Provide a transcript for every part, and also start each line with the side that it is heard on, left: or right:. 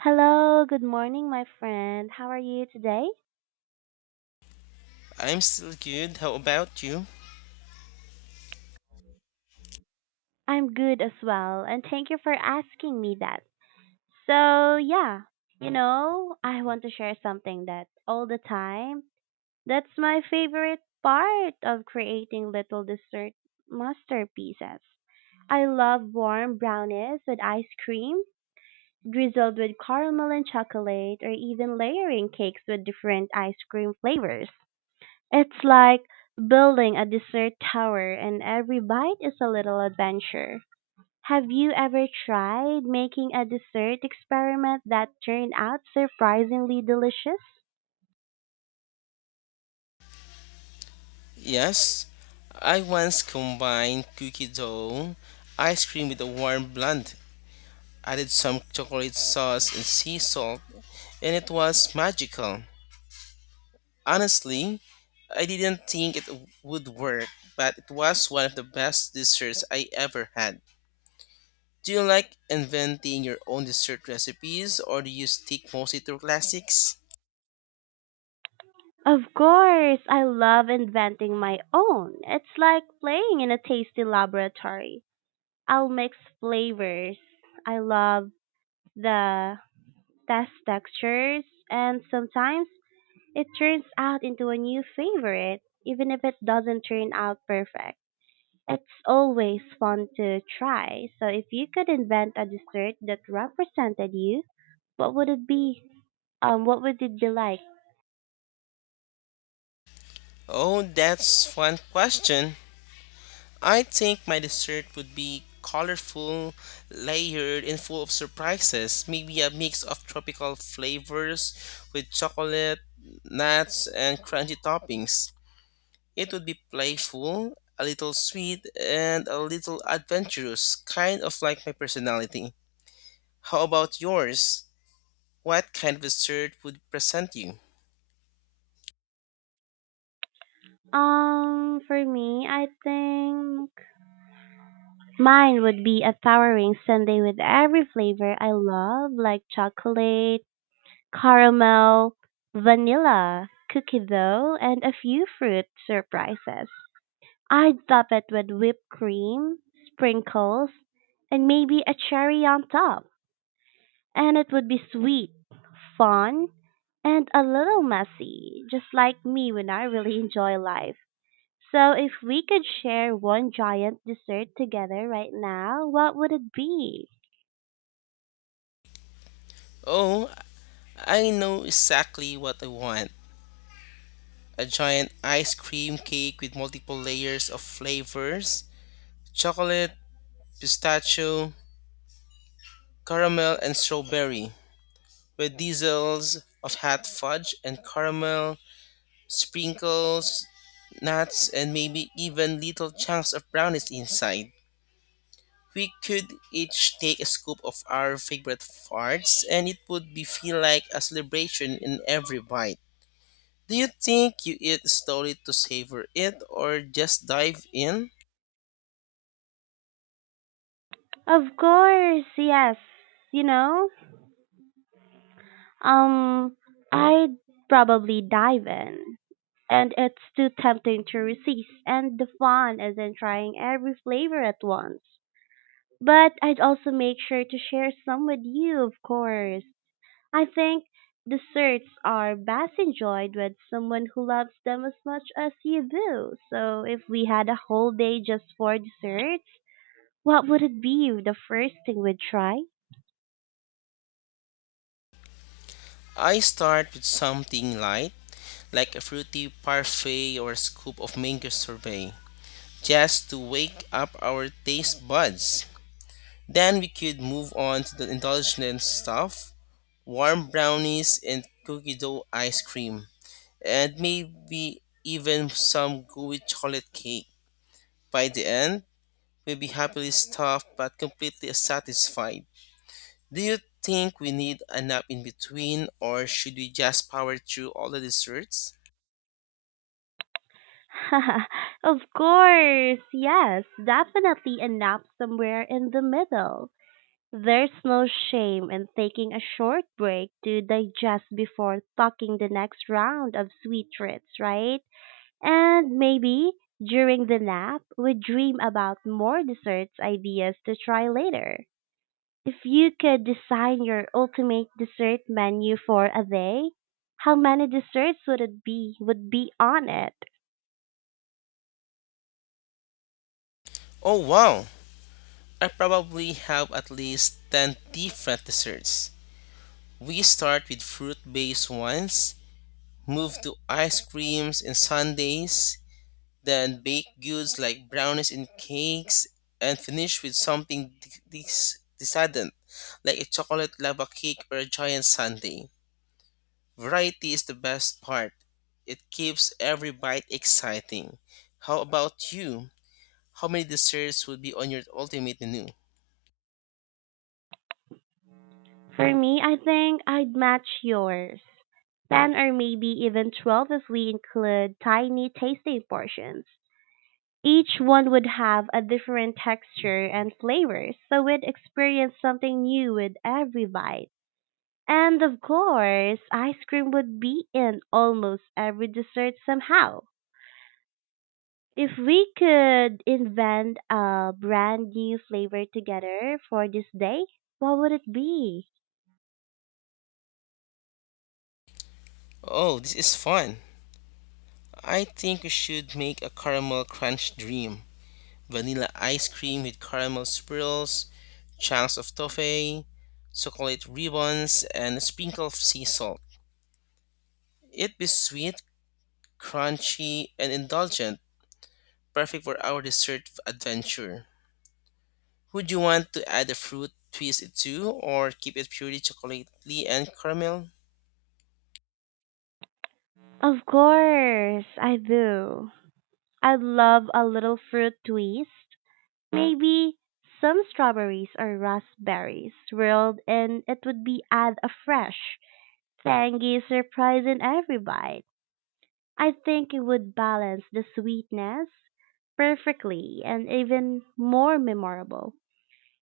right: Hello, good morning, my friend. How are you today?
left: I'm still good. How about you?
right: I'm good as well, and thank you for asking me that. So, yeah, I want to share something that all the time, that's my favorite part of creating little dessert masterpieces. I love warm brownies with ice cream, drizzled with caramel and chocolate, or even layering cakes with different ice cream flavors. It's like building a dessert tower and every bite is a little adventure. Have you ever tried making a dessert experiment that turned out surprisingly delicious?
left: Yes, I once combined cookie dough, ice cream with a warm blend, added some chocolate sauce and sea salt, and it was magical. Honestly, I didn't think it would work, but it was one of the best desserts I ever had. Do you like inventing your own dessert recipes or do you stick mostly to classics?
right: Of course, I love inventing my own. It's like playing in a tasty laboratory. I'll mix flavors. I love the test textures, and sometimes it turns out into a new favorite, even if it doesn't turn out perfect. It's always fun to try. So if you could invent a dessert that represented you, what would it be? What would it be like?
left: Oh, that's fun question. I think my dessert would be colorful, layered, and full of surprises. Maybe a mix of tropical flavors with chocolate, nuts, and crunchy toppings. It would be playful, a little sweet, and a little adventurous, kind of like my personality. How about yours? What kind of dessert would present you?
right: For me, I think mine would be a towering sundae with every flavor I love, like chocolate, caramel, vanilla, cookie dough, and a few fruit surprises. I'd top it with whipped cream, sprinkles, and maybe a cherry on top. And it would be sweet, fun, and a little messy, just like me when I really enjoy life. So, if we could share one giant dessert together right now, what would it be?
left: Oh, I know exactly what I want. A giant ice cream cake with multiple layers of flavors, chocolate, pistachio, caramel, and strawberry, with diesels of hot fudge and caramel, sprinkles, nuts, and maybe even little chunks of brownies inside. We could each take a scoop of our favorite parts, and it would be feel like a celebration in every bite. Do you think you eat slowly to savor it or just dive in?
right: Of course, yes. You know, um, I'd probably dive in. And it's too tempting to resist, and the fun is in trying every flavor at once. But I'd also make sure to share some with you, of course. I think desserts are best enjoyed with someone who loves them as much as you do. So if we had a whole day just for desserts, what would it be the first thing we'd try?
left: I start with something light, like a fruity parfait or a scoop of mango sorbet, just to wake up our taste buds. Then we could move on to the indulgent stuff, warm brownies and cookie dough ice cream, and maybe even some gooey chocolate cake. By the end, we'll be happily stuffed but completely satisfied. Do you think we need a nap in between or should we just power through all the desserts?
right: Of course, yes, definitely a nap somewhere in the middle. There's no shame in taking a short break to digest before talking the next round of sweet treats, right? And maybe during the nap, we dream about more desserts ideas to try later. If you could design your ultimate dessert menu for a day, how many desserts would be on it?
left: Oh wow! I probably have at least 10 different desserts. We start with fruit based ones, move to ice creams and sundaes, then baked goods like brownies and cakes, and finish with something decadent like a chocolate lava cake or a giant sundae. Variety is the best part. It keeps every bite exciting. How about you? How many desserts would be on your ultimate menu?
right: For me, I think I'd match yours. 10 or maybe even 12 if we include tiny tasting portions. Each one would have a different texture and flavor, so we'd experience something new with every bite. And of course, ice cream would be in almost every dessert somehow. If we could invent a brand new flavor together for this day, what would it be?
left: Oh, this is fun. I think we should make a caramel crunch dream. Vanilla ice cream with caramel swirls, chunks of toffee, chocolate ribbons, and a sprinkle of sea salt. It'd be sweet, crunchy, and indulgent, perfect for our dessert adventure. Would you want to add a fruit twist to, or keep it purely chocolatey and caramel?
right: Of course, I do. I'd love a little fruit twist. Maybe some strawberries or raspberries swirled and it would be add a fresh, tangy surprise in every bite. I think it would balance the sweetness perfectly and even more memorable.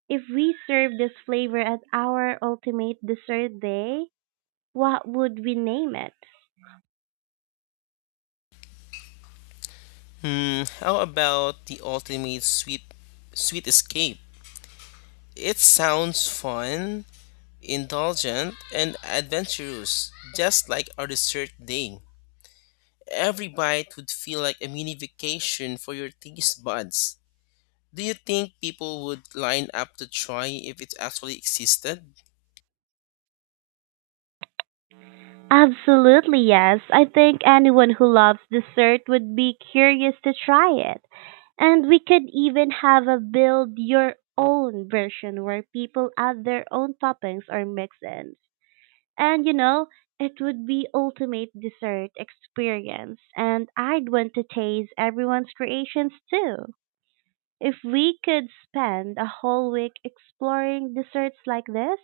right: If we serve this flavor at our ultimate dessert day, what would we name it?
left: Hmm, how about the ultimate sweet escape? It sounds fun, indulgent, and adventurous, just like our dessert day. Every bite would feel like a mini vacation for your taste buds. Do you think people would line up to try if it actually existed?
right: Absolutely, yes. I think anyone who loves dessert would be curious to try it. And we could even have a build your own version where people add their own toppings or mix ins. And you know, it would be ultimate dessert experience and I'd want to taste everyone's creations too. If we could spend a whole week exploring desserts like this,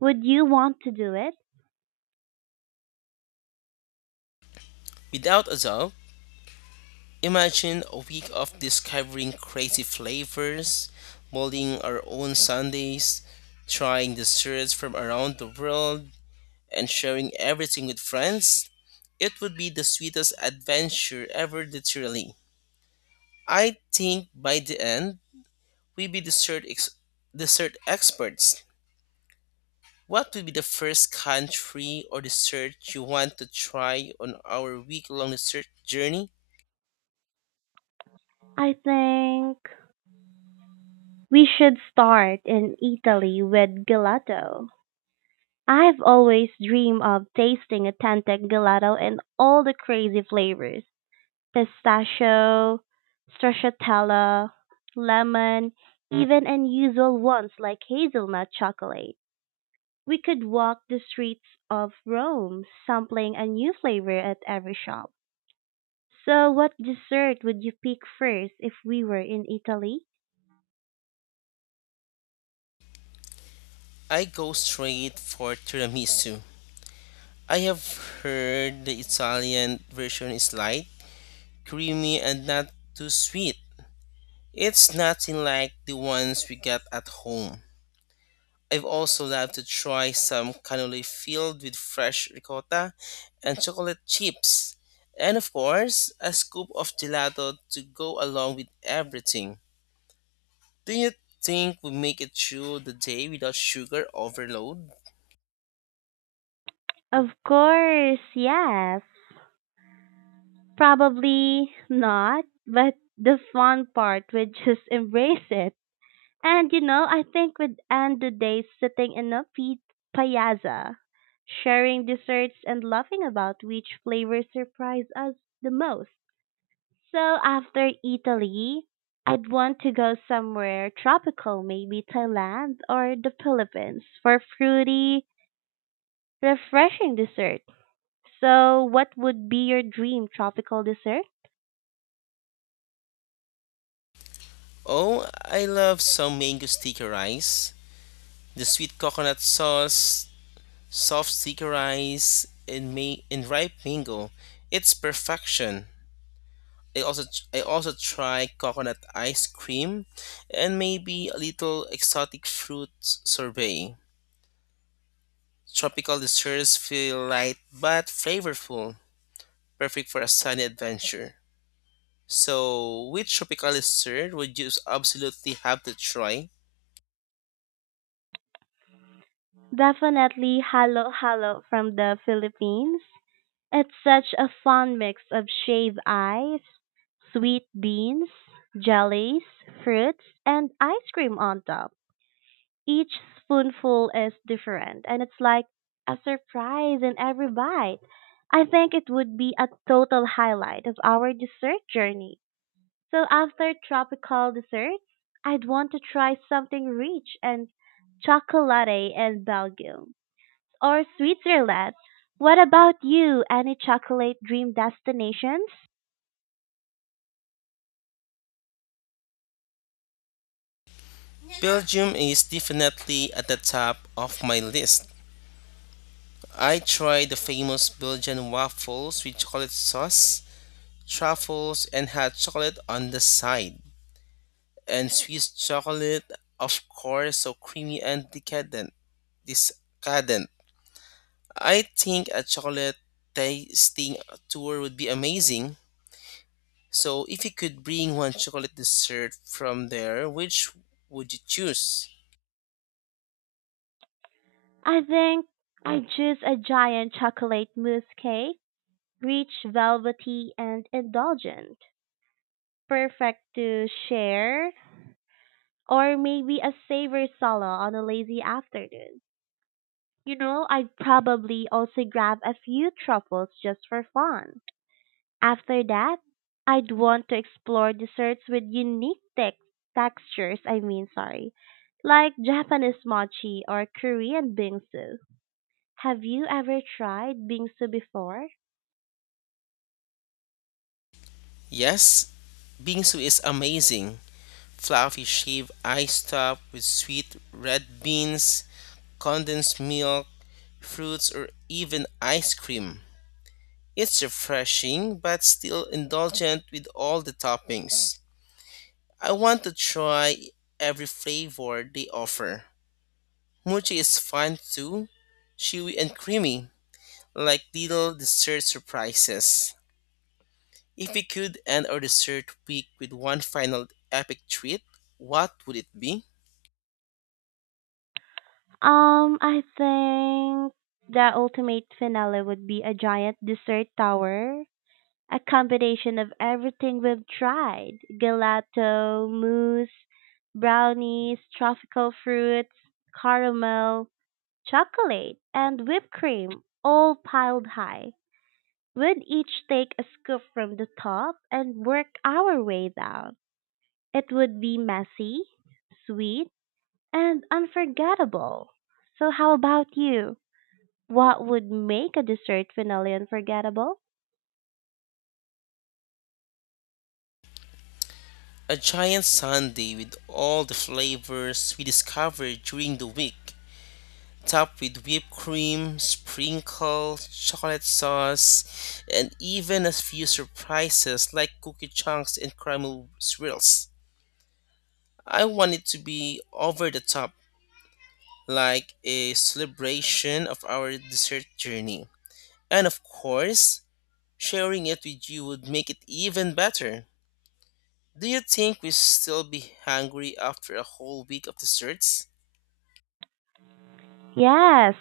right: would you want to do it?
left: Without a doubt, imagine a week of discovering crazy flavors, molding our own sundaes, trying desserts from around the world, and sharing everything with friends. It would be the sweetest adventure ever, literally. I think by the end, we'd be dessert, dessert experts. What would be the first country or dessert you want to try on our week long dessert journey?
right: I think we should start in Italy with gelato. I've always dreamed of tasting authentic gelato in all the crazy flavors pistachio, stracciatella, lemon, even unusual ones like hazelnut chocolate. We could walk the streets of Rome, sampling a new flavor at every shop. So, what dessert would you pick first if we were in Italy?
left: I go straight for tiramisu. I have heard the Italian version is light, creamy, and not too sweet. It's nothing like the ones we get at home. I've also loved to try some cannoli filled with fresh ricotta and chocolate chips. And of course, a scoop of gelato to go along with everything. Do you think we make it through the day without sugar overload?
right: Of course, yes. Probably not, but the fun part would just embrace it. And you know, I think we'd end the day sitting in a piazza, sharing desserts and laughing about which flavors surprise us the most. So after Italy, I'd want to go somewhere tropical, maybe Thailand or the Philippines for fruity, refreshing dessert. So what would be your dream tropical dessert?
left: Oh, I love some mango sticky rice, the sweet coconut sauce, soft seeker rice in me in ripe mango. It's perfection. I also I also try coconut ice cream and maybe a little exotic fruit sorbet. Tropical desserts feel light but flavorful, perfect for a sunny adventure. So, which tropical dessert would you absolutely have to try?
right: Definitely halo halo from the Philippines. It's such a fun mix of shaved ice, sweet beans, jellies, fruits, and ice cream on top. Each spoonful is different and it's like a surprise in every bite. I think it would be a total highlight of our dessert journey. So after tropical desserts, I'd want to try something rich and chocolatey in Belgium or Switzerland. What about you? Any chocolate dream destinations?
left: Belgium is definitely at the top of my list. I tried the famous Belgian waffles with chocolate sauce, truffles, and hot chocolate on the side. And Swiss chocolate, of course, so creamy and decadent. Discadent. I think a chocolate tasting tour would be amazing. So, if you could bring one chocolate dessert from there, which would you choose?
right: I think I choose a giant chocolate mousse cake, rich, velvety, and indulgent, perfect to share or maybe a savory solo on a lazy afternoon. You know, I'd probably also grab a few truffles just for fun. After that, I'd want to explore desserts with unique textures, I mean, sorry, like Japanese mochi or Korean bingsu. Have you ever tried bingsu before?
left: Yes, bingsu is amazing. Fluffy shaved ice top with sweet red beans, condensed milk, fruits, or even ice cream. It's refreshing but still indulgent with all the toppings. I want to try every flavor they offer. Mochi is fun too, chewy and creamy, like little dessert surprises. If we could end our dessert week with one final epic treat, what would it be?
right: I think the ultimate finale would be a giant dessert tower, a combination of everything we've tried, gelato, mousse, brownies, tropical fruits, caramel, chocolate, and whipped cream all piled high. We'd each take a scoop from the top and work our way down. It would be messy, sweet, and unforgettable. So, how about you? What would make a dessert finale unforgettable?
left: A giant sundae with all the flavors we discovered during the week, topped with whipped cream, sprinkles, chocolate sauce, and even a few surprises like cookie chunks and caramel swirls. I want it to be over the top, like a celebration of our dessert journey. And of course, sharing it with you would make it even better. Do you think we still be hungry after a whole week of desserts?
right: Yes,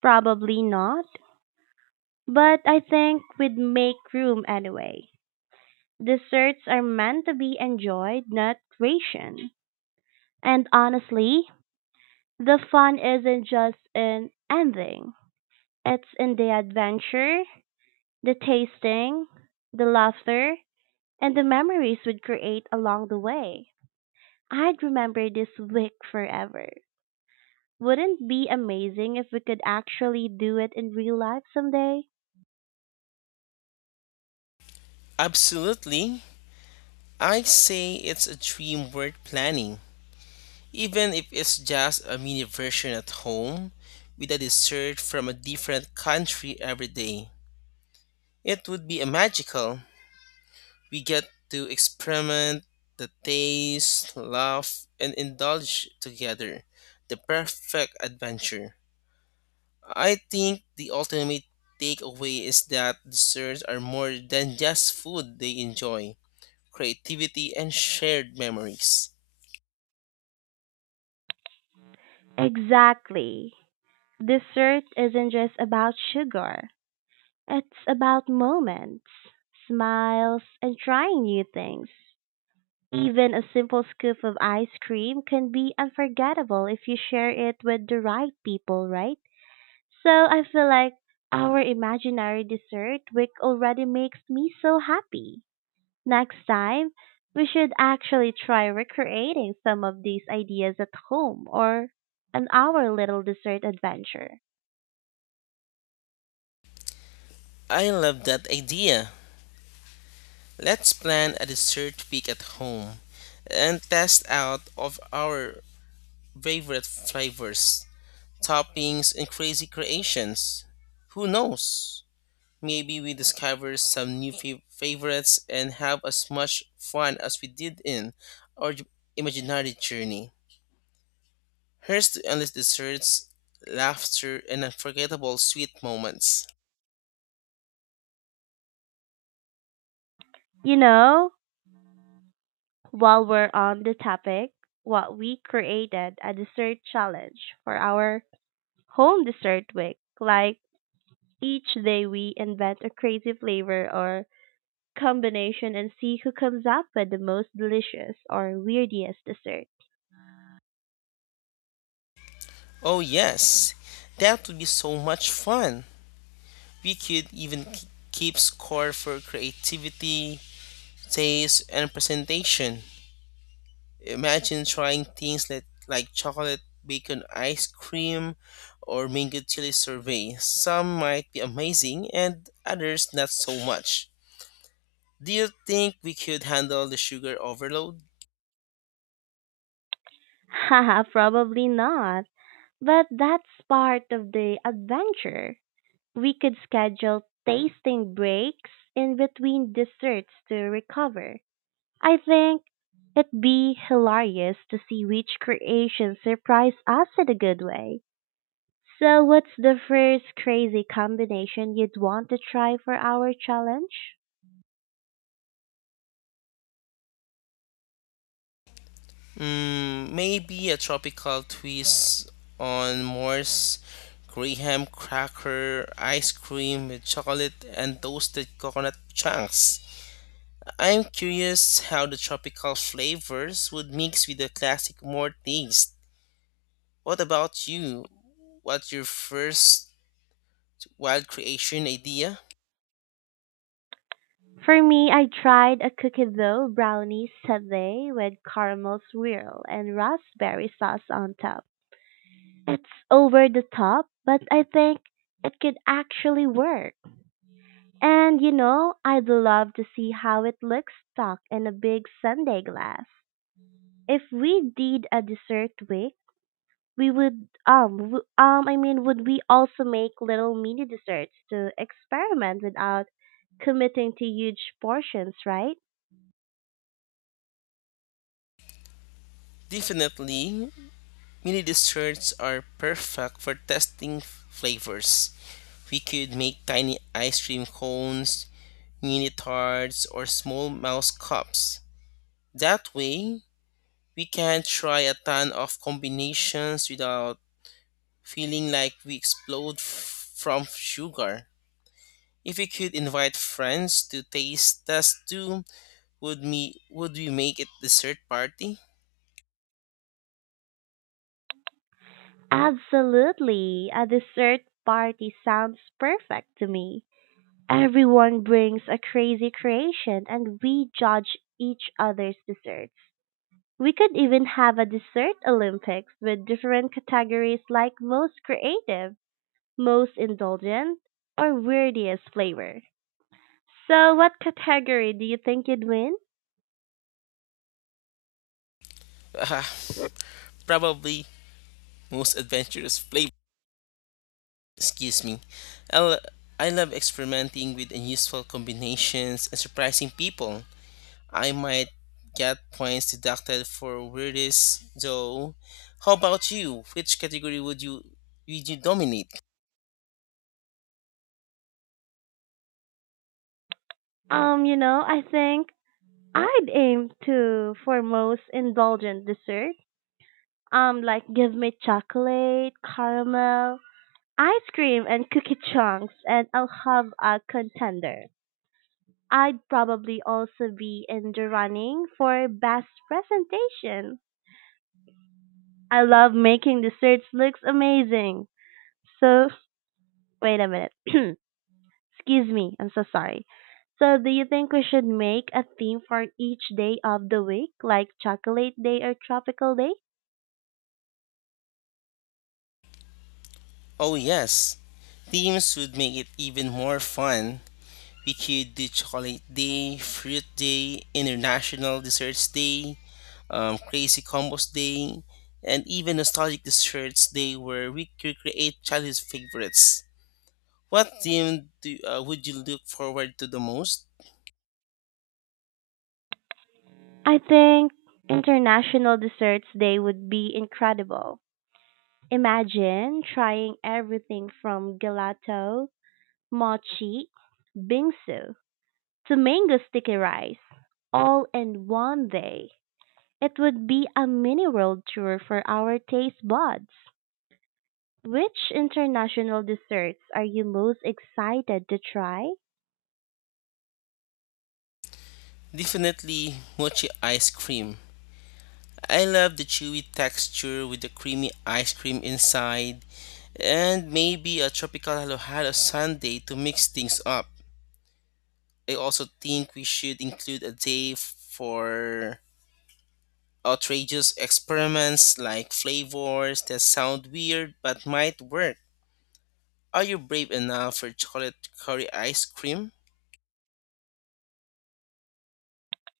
right: probably not. But I think we'd make room anyway. Desserts are meant to be enjoyed, not rationed. And honestly, the fun isn't just in ending. It's in the adventure, the tasting, the laughter, and the memories we'd create along the way. I'd remember this week forever. Wouldn't it be amazing if we could actually do it in real life someday?
left: Absolutely. I say it's a dream worth planning. Even if it's just a mini version at home with a dessert from a different country every day. It would be a magical. We get to experiment the taste, laugh, and indulge together. The perfect adventure. I think the ultimate takeaway is that desserts are more than just food they enjoy, creativity, and shared memories.
right: Exactly. Dessert isn't just about sugar. It's about moments, smiles, and trying new things. Even a simple scoop of ice cream can be unforgettable if you share it with the right people, right? So I feel like our imaginary dessert week already makes me so happy. Next time, we should actually try recreating some of these ideas at home or on our little dessert adventure.
left: I love that idea. Let's plan a dessert week at home and test out of our favorite flavors, toppings, and crazy creations. Who knows? Maybe we discover some new favorites and have as much fun as we did in our imaginary journey. Here's to endless desserts, laughter, and unforgettable sweet moments.
right: You know? While we're on the topic, what we created a dessert challenge for our home dessert week. Like each day we invent a crazy flavor or combination and see who comes up with the most delicious or weirdest dessert.
left: Oh, yes, that would be so much fun. We could even keep score for creativity, taste, and presentation. Imagine trying things like chocolate bacon ice cream or mango chili survey. Some might be amazing and others not so much. Do you think we could handle the sugar overload?
right: Haha, probably not. But that's part of the adventure. We could schedule tasting breaks in between desserts to recover. I think it'd be hilarious to see which creation surprise us in a good way. So, what's the first crazy combination you'd want to try for our challenge?
left: Mm, maybe a tropical twist on Morse graham cracker ice cream with chocolate and toasted coconut chunks. I'm curious how the tropical flavors would mix with the classic more taste. What about you? What's your first wild creation idea?
right: For me, I tried a cookie dough brownie sundae with caramel swirl and raspberry sauce on top. It's over the top, but I think it could actually work. And you know, I'd love to see how it looks stuck in a big sundae glass. If we did a dessert week, we would I mean would we also make little mini desserts to experiment without committing to huge portions, right?
left: Definitely. Mini desserts are perfect for testing flavors. We could make tiny ice cream cones, mini tarts, or small mouse cups. That way, we can try a ton of combinations without feeling like we explode from sugar. If we could invite friends to taste test too, would we make it dessert party?
right: Absolutely. A dessert party sounds perfect to me. Everyone brings a crazy creation and we judge each other's desserts. We could even have a dessert Olympics with different categories like most creative, most indulgent, or weirdest flavor? So, what category do you think you'd win?
left: probably most adventurous flavor. Excuse me. I, lo- I love experimenting with unusual combinations and surprising people. I might get points deducted for weirdest, though. How about you? Which category would you dominate?
right: I think I'd aim to for most indulgent dessert. Like give me chocolate, caramel, ice cream, and cookie chunks, and I'll have a contender. I'd probably also be in the running for best presentation. I love making desserts looks amazing. So, wait a minute. Excuse me, I'm so sorry. So, do you think we should make a theme for each day of the week, like Chocolate Day or Tropical Day?
left: Oh, yes, themes would make it even more fun. We could do Chocolate Day, Fruit Day, International Desserts Day, Crazy Combos Day, and even Nostalgic Desserts Day, where we could create childhood favorites. What theme would you look forward to the most?
right: I think International Desserts Day would be incredible. Imagine trying everything from gelato, mochi, bingsu, to mango sticky rice, all in one day. It would be a mini world tour for our taste buds. Which international desserts are you most excited to try?
left: Definitely mochi ice cream. I love the chewy texture with the creamy ice cream inside, and maybe a tropical alohalo sundae to mix things up. I also think we should include a day for outrageous experiments like flavors that sound weird but might work. Are you brave enough for chocolate curry ice cream?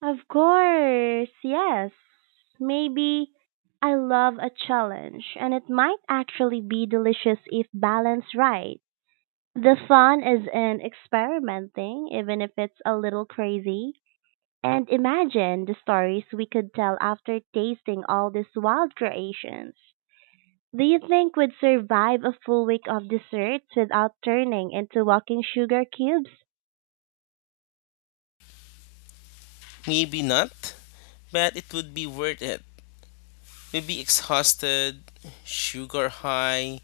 right: Of course, yes. Maybe I love a challenge, and it might actually be delicious if balanced right. The fun is in experimenting, even if it's a little crazy. And imagine the stories we could tell after tasting all these wild creations. Do you think we'd survive a full week of desserts without turning into walking sugar cubes?
left: Maybe not, but it would be worth it. We'll be exhausted, sugar high,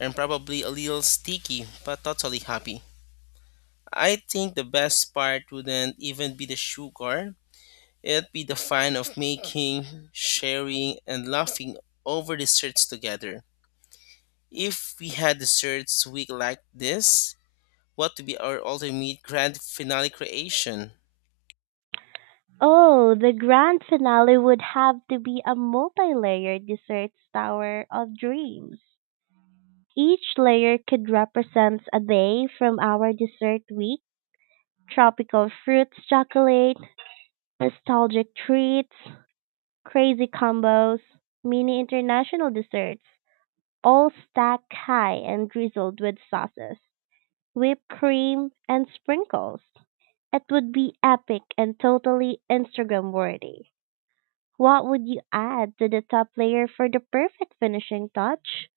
left: and probably a little sticky, but totally happy. I think the best part wouldn't even be the sugar, it'd be the fun of making, sharing, and laughing over desserts together. If we had desserts week like this, what would be our ultimate grand finale creation?
right: Oh, the grand finale would have to be a multi-layered desserts tower of dreams. Each layer could represent a day from our dessert week. Tropical fruits chocolate, nostalgic treats, crazy combos, mini international desserts, all stacked high and drizzled with sauces, whipped cream, and sprinkles. It would be epic and totally Instagram worthy. What would you add to the top layer for the perfect finishing touch?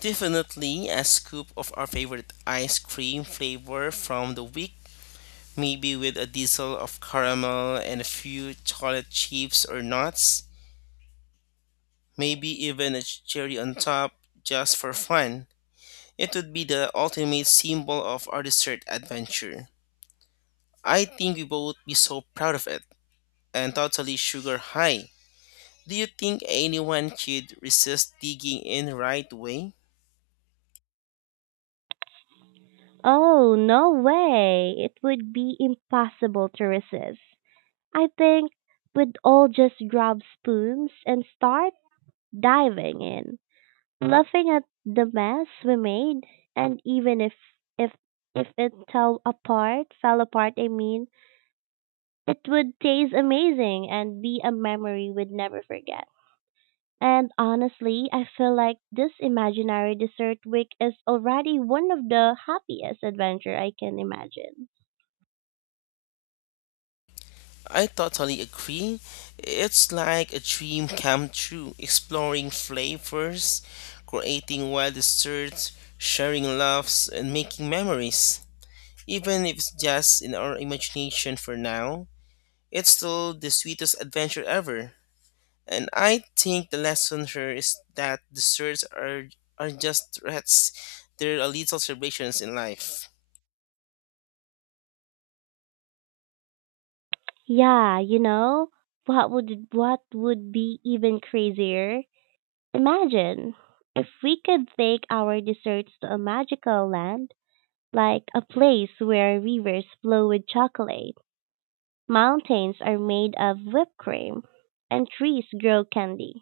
left: Definitely a scoop of our favorite ice cream flavor from the week, maybe with a drizzle of caramel and a few chocolate chips or nuts. Maybe even a cherry on top just for fun. It would be the ultimate symbol of our dessert adventure. I think we both be so proud of it and totally sugar high. Do you think anyone could resist digging in right way?
right: Oh, no way! It would be impossible to resist. I think we'd all just grab spoons and start diving in, laughing at the mess we made, and even if if it fell apart, I mean, it would taste amazing and be a memory we'd never forget. And honestly, I feel like this imaginary dessert week is already one of the happiest adventure I can imagine.
left: I totally agree. It's like a dream come true, exploring flavors, creating wild desserts, sharing laughs, and making memories. Even if it's just in our imagination for now, it's still the sweetest adventure ever. And I think the lesson here is that desserts are just threats, they're a little celebrations in life.
right: Yeah, you know, what would be even crazier? Imagine if we could take our desserts to a magical land, like a place where rivers flow with chocolate, mountains are made of whipped cream, and trees grow candy.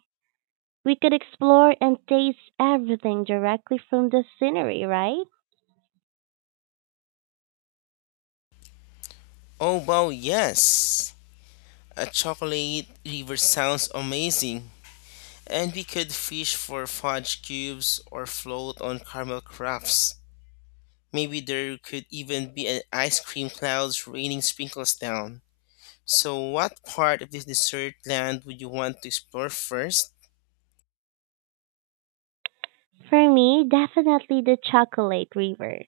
right: We could explore and taste everything directly from the scenery, right?
left: Oh wow, yes! A chocolate river sounds amazing. And we could fish for fudge cubes or float on caramel crafts. Maybe there could even be an ice cream clouds raining sprinkles down. So what part of this dessert land would you want to explore first?
right: For me, definitely the chocolate river.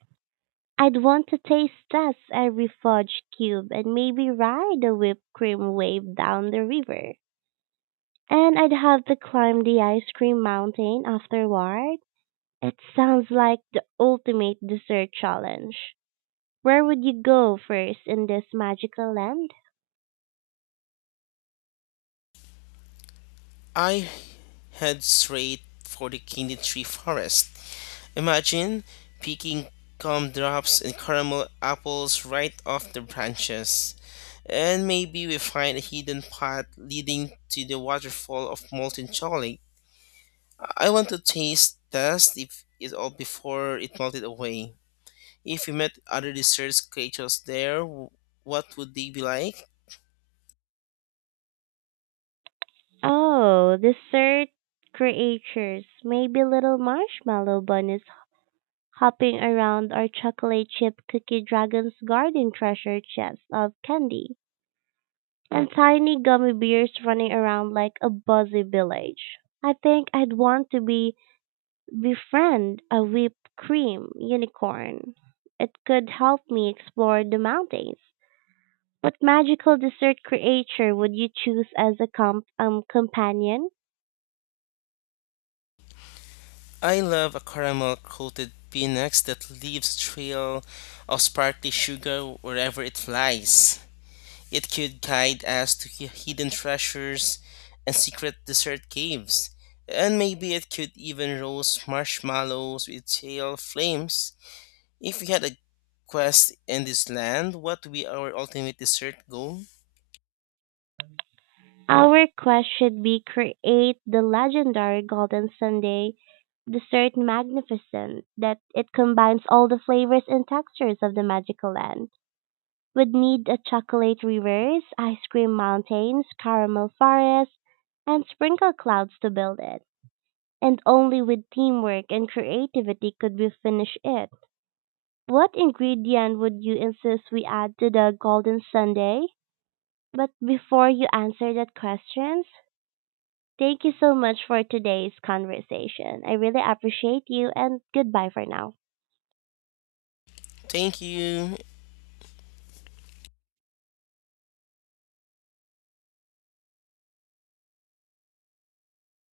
right: I'd want to taste test every fudge cube and maybe ride the whipped cream wave down the river. And I'd have to climb the ice cream mountain afterward. It sounds like the ultimate dessert challenge. Where would you go first in this magical land?
left: I head straight for the Kidney Tree Forest. Imagine picking gumdrops and caramel apples right off the branches. And maybe we find a hidden path leading to the waterfall of molten chocolate. I want to taste test if it all before it melted away. If we met other dessert creatures there, what would they be like?
right: Oh, dessert creatures. Maybe little marshmallow bunnies hopping around our chocolate chip cookie dragon's garden treasure chest of candy. And tiny gummy bears running around like a buzzy village. I think I'd want to be befriend a whipped cream unicorn. It could help me explore the mountains. What magical dessert creature would you choose as a companion?
left: I love a caramel coated Phoenix that leaves trail of sparkly sugar wherever it flies. It could guide us to hidden treasures and secret dessert caves. And maybe it could even roast marshmallows with tail flames. If we had a quest in this land, what would be our ultimate dessert goal?
right: Our quest should be create the legendary Golden Sunday dessert magnificent that it combines all the flavors and textures of the magical land. We'd need a chocolate rivers, ice cream mountains, caramel forests, and sprinkle clouds to build it. And only with teamwork and creativity could we finish it. What ingredient would you insist we add to the Golden Sunday? But before you answer that question, thank you so much for today's conversation. I really appreciate you and goodbye for now.
left: Thank you.